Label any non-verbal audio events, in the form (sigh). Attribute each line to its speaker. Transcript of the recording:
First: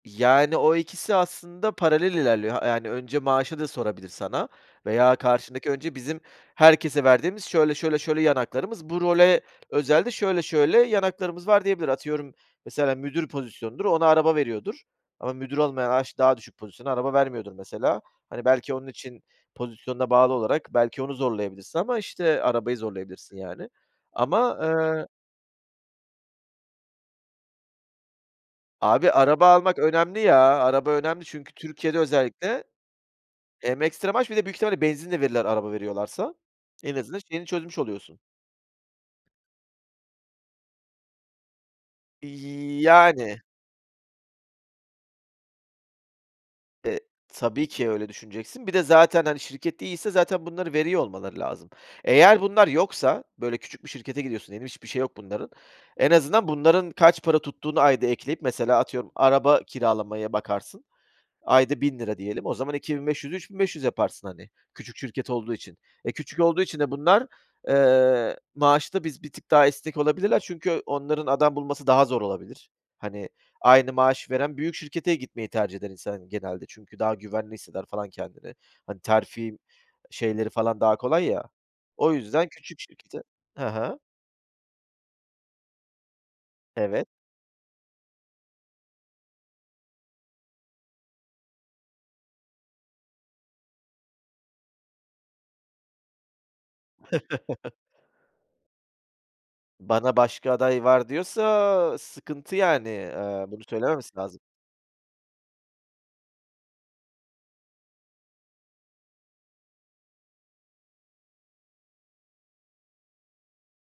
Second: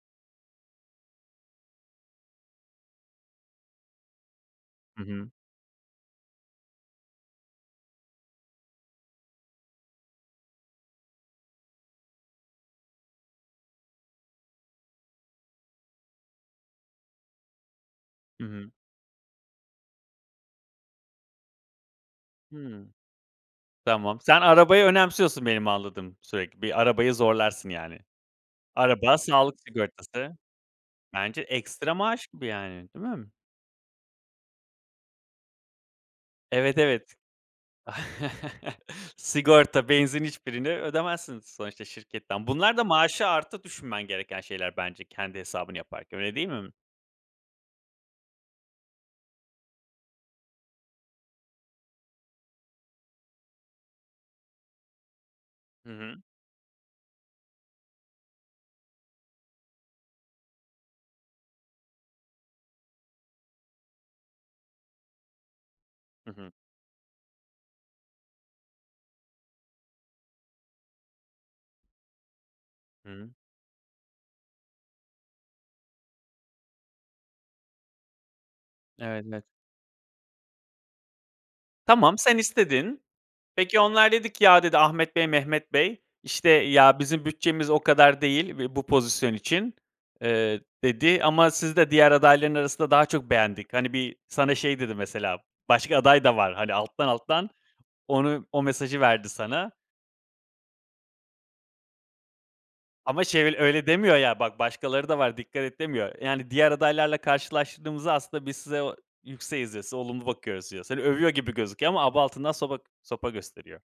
Speaker 1: Yani, o ikisi aslında paralel ilerliyor. Ha, yani, önce maaşı da sorabilir sana,
Speaker 2: Hı
Speaker 1: veya
Speaker 2: hı.
Speaker 1: karşındaki önce bizim herkese verdiğimiz, şöyle, şöyle, şöyle, yan haklarımız, bu role özel de, şöyle, şöyle, yan haklarımız var, diyebilir. Atıyorum, mesela müdür pozisyonudur, ona araba veriyordur, ama müdür olmayana a işte, daha düşük pozisyona araba vermiyordur mesela,
Speaker 2: Hı
Speaker 1: hani,
Speaker 2: hı.
Speaker 1: belki, onun için, pozisyonuna bağlı olarak, belki onu zorlayabilirsin ama, işte, arabayı
Speaker 2: Hımm.
Speaker 1: zorlayabilirsin, yani,
Speaker 2: Tamam, sen
Speaker 1: ama,
Speaker 2: arabayı
Speaker 1: ııı
Speaker 2: önemsiyorsun benim anladığım, sürekli, bir arabayı zorlarsın, yani.
Speaker 1: Abi
Speaker 2: Araba,
Speaker 1: araba
Speaker 2: sağlık
Speaker 1: almak önemli
Speaker 2: sigortası.
Speaker 1: ya, araba önemli,
Speaker 2: Bence
Speaker 1: çünkü
Speaker 2: ekstra
Speaker 1: Türkiye'de
Speaker 2: maaş gibi,
Speaker 1: özellikle,
Speaker 2: yani, değil mi?
Speaker 1: hem ekstra maaş, bir de büyük ihtimalle benzin de verirler araba veriyorlarsa,
Speaker 2: Evet,
Speaker 1: en
Speaker 2: evet.
Speaker 1: azından şeyini çözmüş oluyorsun.
Speaker 2: (chuckles) Sigorta, benzin hiçbirini ödemezsin, sonuçta şirketten. Bunlar da, maaşa
Speaker 1: Yani.
Speaker 2: artı düşünmen gereken şeyler bence, kendi hesabını yaparken, öyle değil mi?
Speaker 1: Eee, tabii ki, öyle düşüneceksin, bir de zaten, hani, şirket de iyiyse, zaten bunları veriyor olmaları lazım. Eğer bunlar yoksa, böyle, küçük bir şirkete gidiyorsun diyelim, hiçbir şeyi yok bunların.
Speaker 2: Hı
Speaker 1: En
Speaker 2: hı.
Speaker 1: azından, bunların kaç para tuttuğunu ayda ekleyip, mesela, atıyorum, araba kiralamaya bakarsın. Ayda ₺1000 diyelim. O zaman, 2500'ü 3.500 yaparsın, hani. Küçük şirket olduğu için. E,
Speaker 2: Hı
Speaker 1: küçük
Speaker 2: hı.
Speaker 1: olduğu için de bunlar, eee, maaşta, biz bir tık daha esnek olabilirler, çünkü onların adam bulması daha zor olabilir. Hani,
Speaker 2: Hımm.
Speaker 1: aynı maaşı veren, büyük şirkete gitmeyi tercih eder insan, hani, genelde. Çünkü, daha güvenli hisseder falan kendini. Hani,
Speaker 2: Evet, net.
Speaker 1: terfi şeyleri falan daha kolay ya. O
Speaker 2: Tamam, sen
Speaker 1: yüzden, küçük
Speaker 2: istedin.
Speaker 1: şirkete Ha
Speaker 2: Peki,
Speaker 1: ha.
Speaker 2: onlar dedi ki "Ya." dedi "Ahmet Bey, Mehmet Bey." işte "Ya
Speaker 1: Evet.
Speaker 2: bizim bütçemiz o kadar değil ve bu pozisyon için." eee, dedi "Ama sizi de diğer adayların arasında daha çok beğendik." Hani, bir, sana şey dedi mesela, başka aday da var, hani, alttan, alttan,
Speaker 1: (chuckles)
Speaker 2: onu, o mesajı verdi sana.
Speaker 1: Bana başka aday var diyorsa, sıkıntı yani,
Speaker 2: Ama şey,
Speaker 1: aaa,
Speaker 2: böyle,
Speaker 1: bunu
Speaker 2: öyle demiyor,
Speaker 1: söylememesi
Speaker 2: ya
Speaker 1: lazım.
Speaker 2: bak başkaları da var, dikkat et demiyor. Yani, diğer adaylarla karşılaştırdığımızda, aslında biz size o, yükseğiz diyor, olumlu bakıyoruz diyor. Seni övüyor gibi gözüküyor ama, aba altından soba sopa gösteriyor.